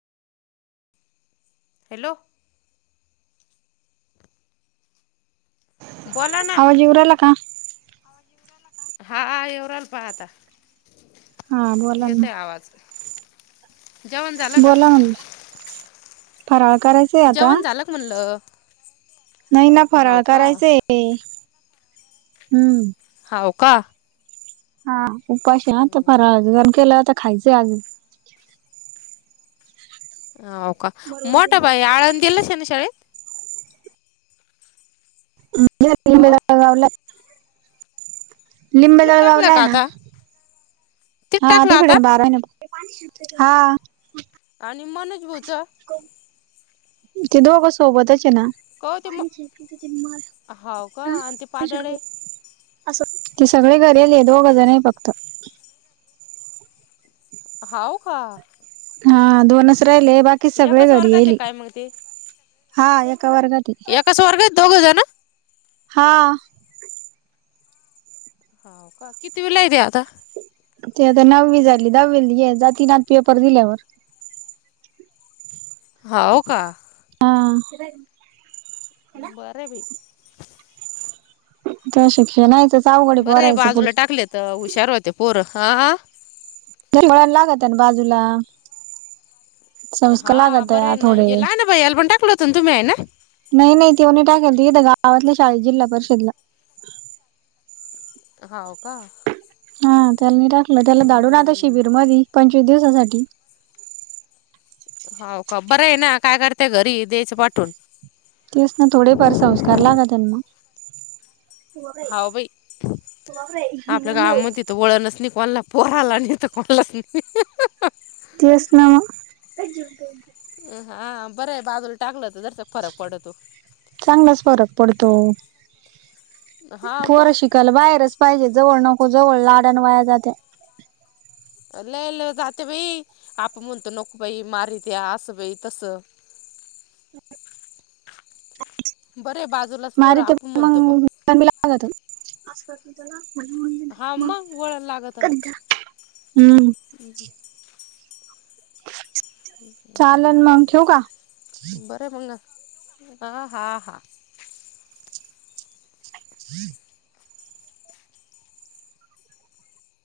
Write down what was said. Hello बोला ना आवाज येऊ राहिला का? हा, येव राल पाहा आता, हा बोला ना. येतय आवाज जेवण झालं का बोला म्हणलं, फराळ करायचंय आता. जेवण झालं का म्हणलं? नाही ना, हाव फराळ का करायचं, हम्म हाव का हा उपाश अता फराळाचं केलंता खायचंय आजुन हाव का, मोठा बाई आळंदेला शनशाळे को [unintelligible] तिथं टाकलं लिंबजळगावलाय का ना आता तिथं हा टाकलं तिकडे आता बारा आहे ना हां आणि मनोज भाऊच ते दोघ सोबतच हे ना को ते म हाव का आणि ते पाडळ हेय असं, ते सगळे घरीे [unintelligible] दोघ जण हेय फक्त हाऊ का हा दोनच राहिले, बाकी सगळे एकाच घरी वर्गात आहे येली, काय मग ते हा एका वर्गात ते का वर्गात दोघं जन हां हाव का, कितीवीला हाय ते आता? ते आता नववी झाली, दहावी ये जाती नात पेपर दिल्यावर. होवो का. हां बरेबी त्या शिक्षणायचं आवगडी बरं आहे पोरायचं बाजूला पुढचं टाकले तर, हुशार होते पोरं हां [unintelligible] लागतन बाजूला संस्कार हा, लागत बरं हाय ना, थोडे येला भैयाला पण टाकल होतं तुमही हे ना. नाही, नाही तेवनी टाकाय इथं गावातल्या शाळेत जिल्हा परिषदला हावं का हा, त्याला मी टाकलं त्याला धाडून आता हम्म शिबीर मधी पंचवीस दिवसासाठी हाव का, बरय ना, काय करते घरी द्यायचं पाठवून तेच ना, थोडेफार संस्कार लागातेन म हाव बाई, आपल्या गावामध्ये त, वळणच नाही कोणाला पोराला आणि तर कोणालाच नाही. तेच ना म ह हां बरंय बाजूला टाकलं तर जसं चांगलाच फरक पडतो. हा पोरं मग शिकायला बाहेरच पाहिजे, जवळ नको, जवळ लाड्यान वाया जाते. ल ल जाते बाई, आप म्हणतो नको बाई मारीत असं बाई तसं- बरंय बाजूलाच पोर आपण म्हणतो पण आमब लागत हा मग वळण [unintelligible] [unintelligible] हम्म हम् ह चालन मग, ठेवू का? बरंय मंग, हा हा हा- [inaudible]